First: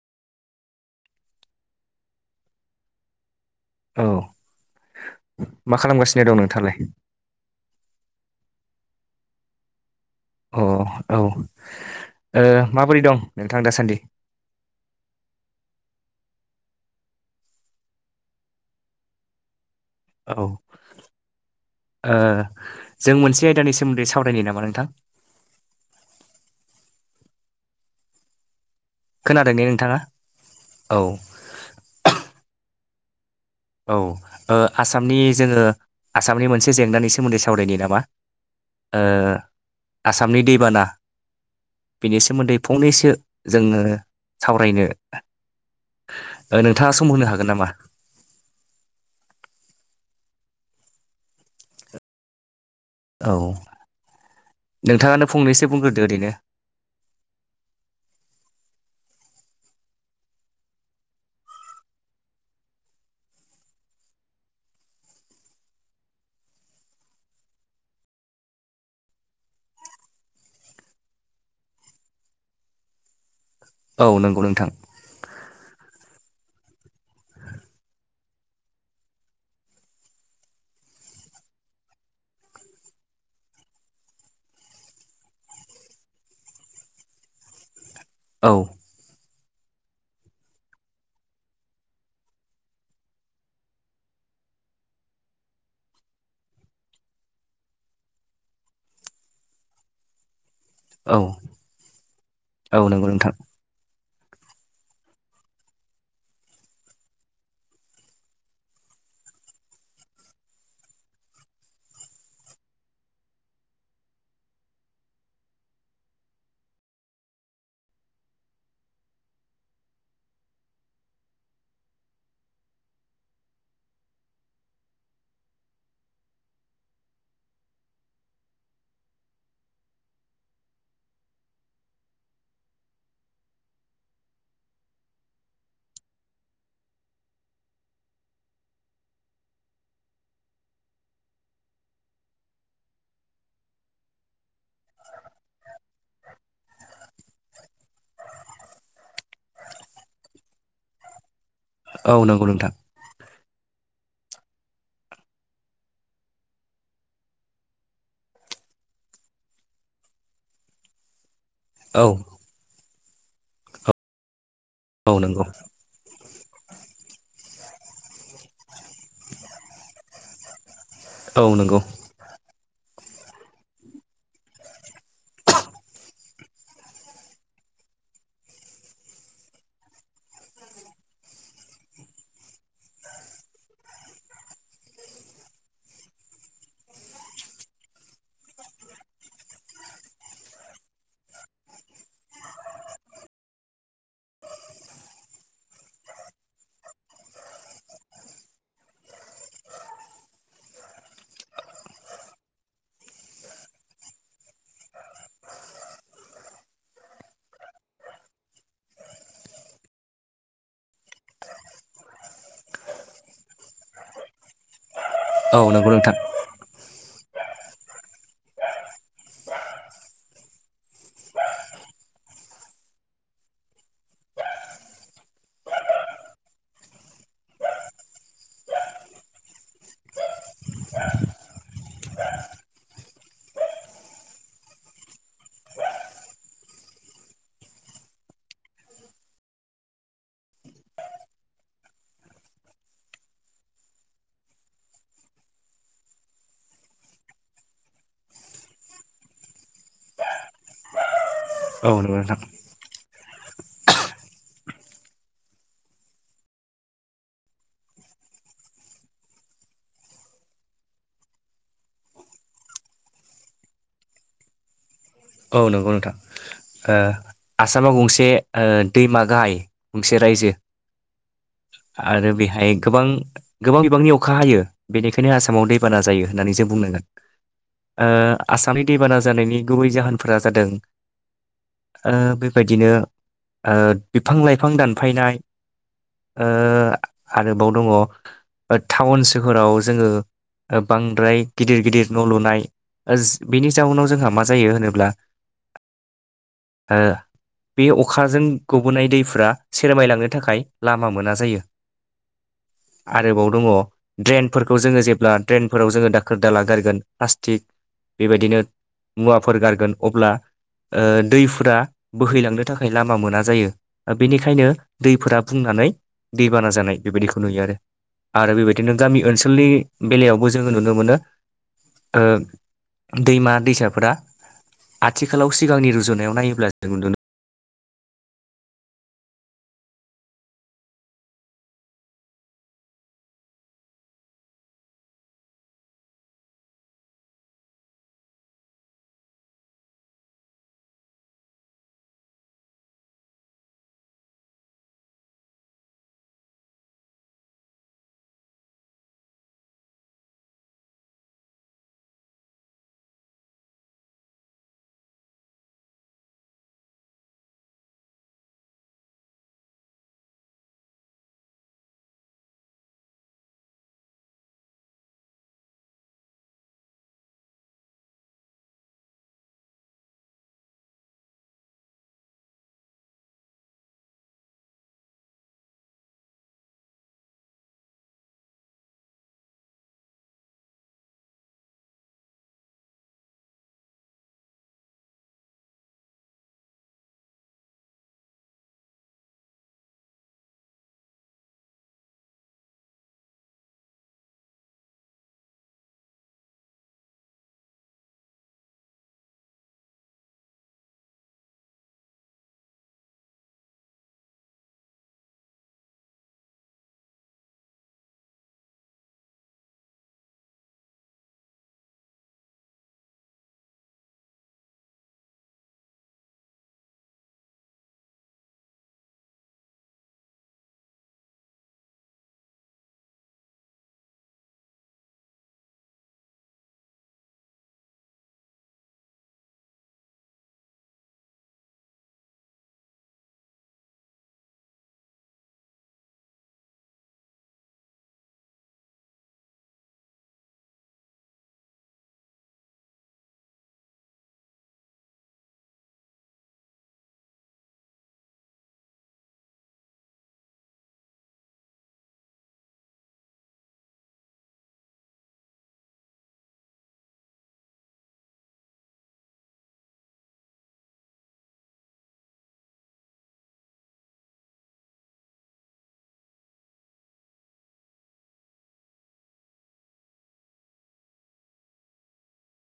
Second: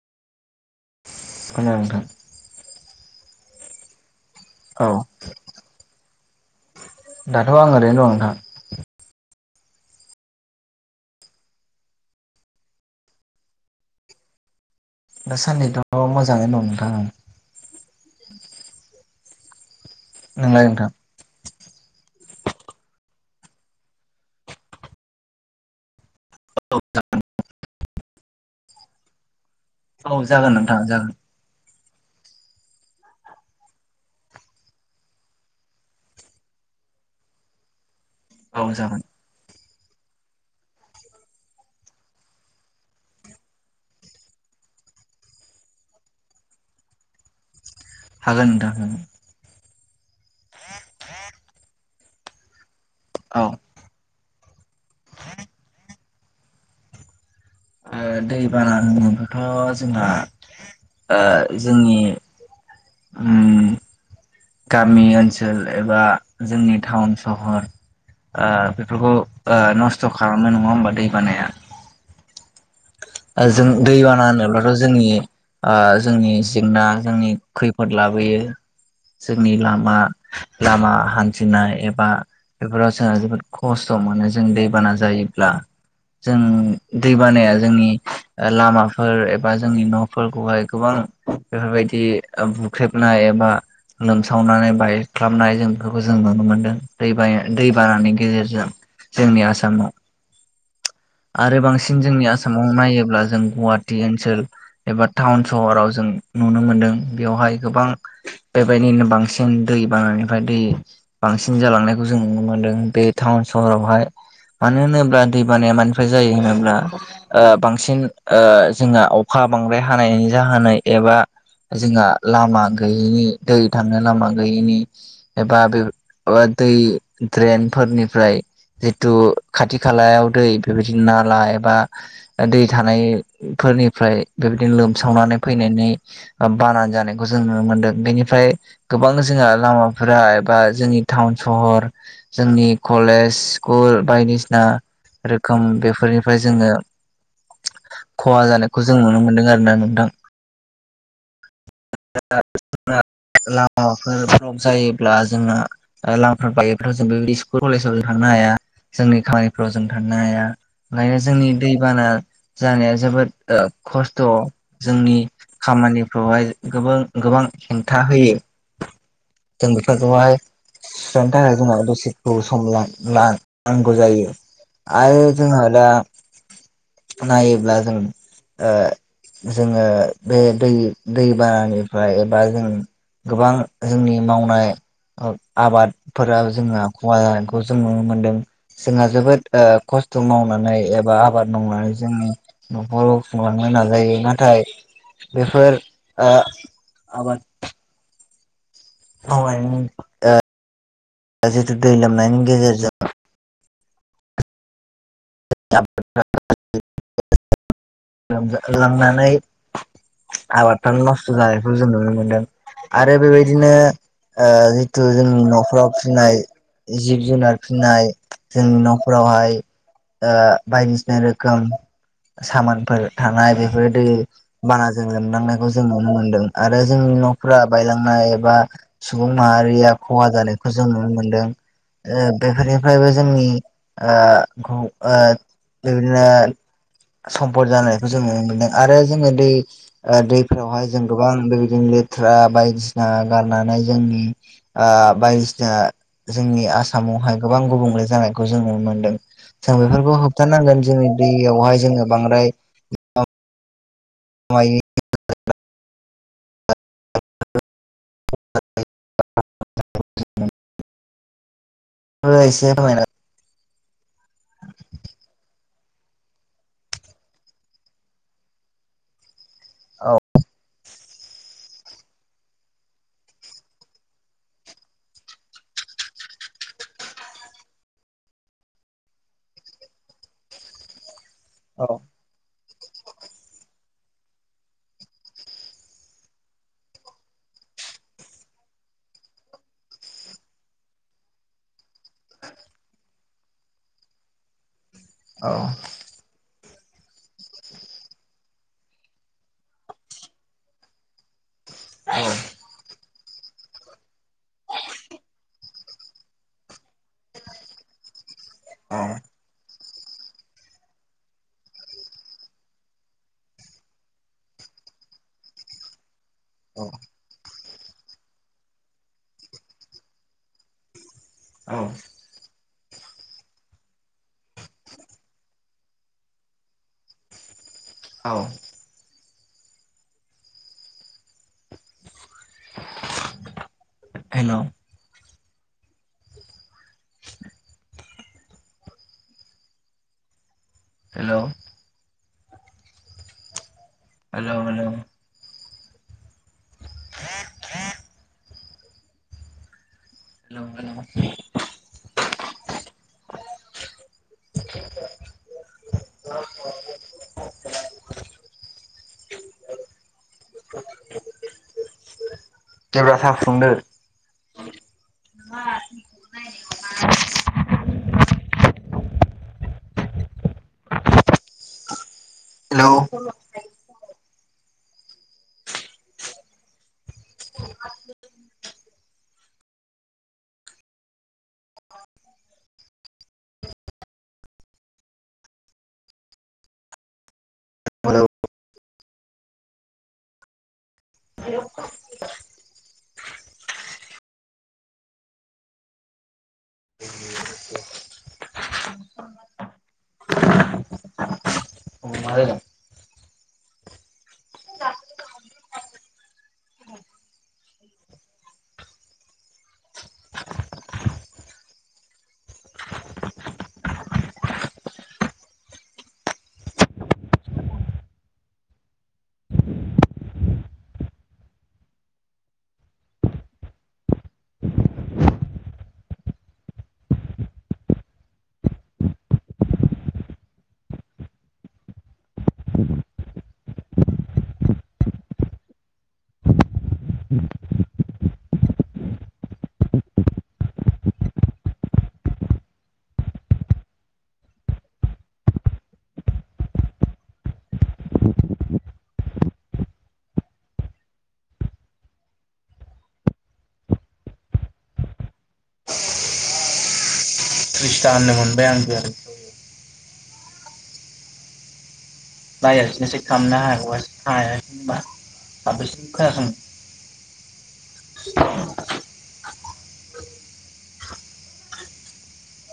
ओ नोंथां औ औ मा खालामगासिनो दं नोंथांङालाय दाथ' आं ओरैनो दं नोंथां अ औ ओ माबोरै दं नोंथां दासान्दि दासान्नैथ' मोजाङैनो दं नोंथां औ नोंलाय नोंथां ओ जों मोनसे आयदानि सोमोन्दै सावरायनो नामा नोंथां [unintelligible] खोनादों दे औ जागोन नोंथां जागोन। औ आसामनि जोंङो आसामनि मोनसे जेंनानि सोमोन्दै सावरायनाय नामा? औ जागोन ओ आसामनि दैबाना बिनि सोमोन्दै फंनैसो जोंङो सावरायनो नोंथांङा सम होनो हागोन नामा? हागोन नोंथां [unintelligible] औ नोंथाङानो फंनैसो बुंग्रोदो ओरैनो ओ दै बाना होनोब्लाथ' जोंहा ओ जोंनि उम गामि ओनसोल एबा जोंनि टाउन सहर ओ बेफोरखौ ओ नस्थ' खालामो नङा होमबा दै बानाया जों दै औ बाना नंगौ नोंथां होनोब्लाथ' जोंनि ओ जोंनि जेंना जोंनि खैफोद लाबोयो जोंनि लामा लामा हान्थिनाय एबा बेफोराव जोंहा जोबोद खस्थ' मोनो जों दैबाना जायोब्ला जों दै बानाया जोंनि औ लामा फोर एबा जोंनि न'फोरखौहाय गोबां बेफोरबायदि बुख्रेबनाय एबा लोमसावनानै बाइक खालामनाय जों बेफोरखौ जों नुनो मोनदों दै बाना दै बानानि गेजेरजों जोंनि आसामाव औ आरो बांसिन जोंनि आसामाव औ नंगौ नायोब्ला नोंथां जों गुवाहाटि ओनसोल एबा टाउन सहराव जों नुनो मोनदों बेवहाय गोबां बेबायदिनो बांसिन दै बांनिफ्राय दै बांसिन जालांनायखौ जों नुनो मोन्दों बे टाउन सहरावहाय मानो होनोब्ला दै बानाया मानिफ्राय जायो होनोब्ला बांसिन जोंहा अखा बांद्राय हानायनि जाहोनाय एबा जोंहा लामा गैयैनि दै थांनो लामा गैयैनि एबा बे दै द्रेन फोरनिफ्राय जितु खाथि खालायाव दै बेबायदिनो नाला एबा दै थानायफोरनिफ्राय बेबायदिनो लोमसावनानै फैनायनि बानानै जानायखौ जों नुनो मोन्दों बेनिफ्राय गोबां जोंहा लामाफोरा एबा जोंनि टाउन सहर जोंनि कलेज स्कुल बायदिसिना रोखोम बेफोरनिफ्राय जोङो खहा जानायखौ जों नुनो मोन्दों आरोोना नोंथां औ नंगौ नोंथां [unintelligible] लामाफोर ब्लक जायोब्ला जोंना लामाफ्र बायोफ्राव जों बेदि स्कुल कलेजाव जों थांनो हाया जोंनि खामानिफ्राव जों थांनो हाया ओंखायनो जोंनि औ दैबाना जानाया जोबोद खस्थ' औ जोंनि नंगौ खामानिफ्रावहाय गोबां गोबां हेंथा होयो जों बेफोरखौहाय सथा औ आरोना नंगौ दसि खौ सम लानांगौ जायो आरो जोंहा दा नायोब्ला जों ओ जोङो बे दै दैबानानिफ्राय एबा जों गोबां जोंनि मावनाय आबादफोरा जोंहा खहा जानायखौ जों नुनो मोनदों जोंहा जोबोद खस्थ' मावनानै एबा आबाद मावनानै जों न'खराव खुंलांनो नाजायो नाथाय बेफोर ओ आबाद मावनायनि ओ जितु दै लोमनायनि गेजेरजों [unintelligible] आबादफ्रानो नस्थ' जानायखौ जों नुनो मोनदों आरो बेबायदिनो जिथु जोंनि औ नंगौ न'खराव नोंथां फिसिनाय जिब जुनार फिननाय जोंनि न'फोररावहाय बायदिसिना रोखोम सामानफोर थानाय बेफोरदि बानाजों लोमलांनायखौ जों नुनो मोनदों आरो जोंनि न'फोरा बायलांनाय एबा सुबुं माहारिया खहा जानायखौ जों नुनो मोनदों बेफोरनिफ्रायबो जोंनिखौ बिबायदिनो सम्फद जानायखौ जों नुनो मोनदों आरो जोङो दै दैफोरावहाय जों गोबां बेबायदिनो लेथ्रा बायदिसिना गारनानै जोंनि बायदिसिना जोंनि आसामावहाय गोबां गुबुंले जानायखौ जों नुनो मोन्दों जों बेफोरखौ होबथानांगोन जोंनि दैयावहाय औ जोङो नंगौ नोंथां बांद्राय मायनि [unintelligible] बायस माया औ नंगौ नोंथां ओ आसामाव गंसे दैमा गाहाय औ गंसे रायजो आरो बेहाय गोबां गोबां बिबांनि अखा हायो बेनिखायनो आसामाव दैबाना जायो होननानै जों बुंनांगोन। ओ आसामनि दैबाना जानायनि गुबै जाहोनफोरा जादों औ बेबायदिनो बिफां लाइफां दानफायनाय आरोबाव दङ टाउन सोहोराव जोङो ओ बांद्राय गिदिर गिदिर न' लुनाय बेनि जाउनाव जोंहा मा जायो होनोब्ला औ हो बे अखाजों गबोनाय दैफोरा सेरमायलांनो थाखाय लामा मोना जायो। औ आरोबाव दङ ड्रेनफोरखौ जोङो जेब्ला ड्रेनफोराव जोङो दाखोर दाला गारगोन प्लास्टिक बेबायदिनो औ मुवाफोर गारगोन अब्ला ओ दैफोरा बोहैलांनो थाखाय लामा मोना जायो बेनिखायनो दैफोरा बुंनानै दैबाना औ जानाय बेबायदिखौ नुयो आरो। आरो बेबायदिनो गामि ओनसोलनि बेलायावबो जोङो नुनो मोनो औ दैमा दैसाफोरा आथिखालाव सिगांनि रुजुन नायाव नायोब्ला जों नुनो औ hello hello hello hello [inaudible] hello hello [inaudible] देब्रा सा फुदुंदो। [inaudible] हेलौ हेल' मा जादों त्रिस्था होननो मोनबाय आंबो। बाहायालासिनोसो खालामनो हागौमोन हायासैनोबा। [unintelligible]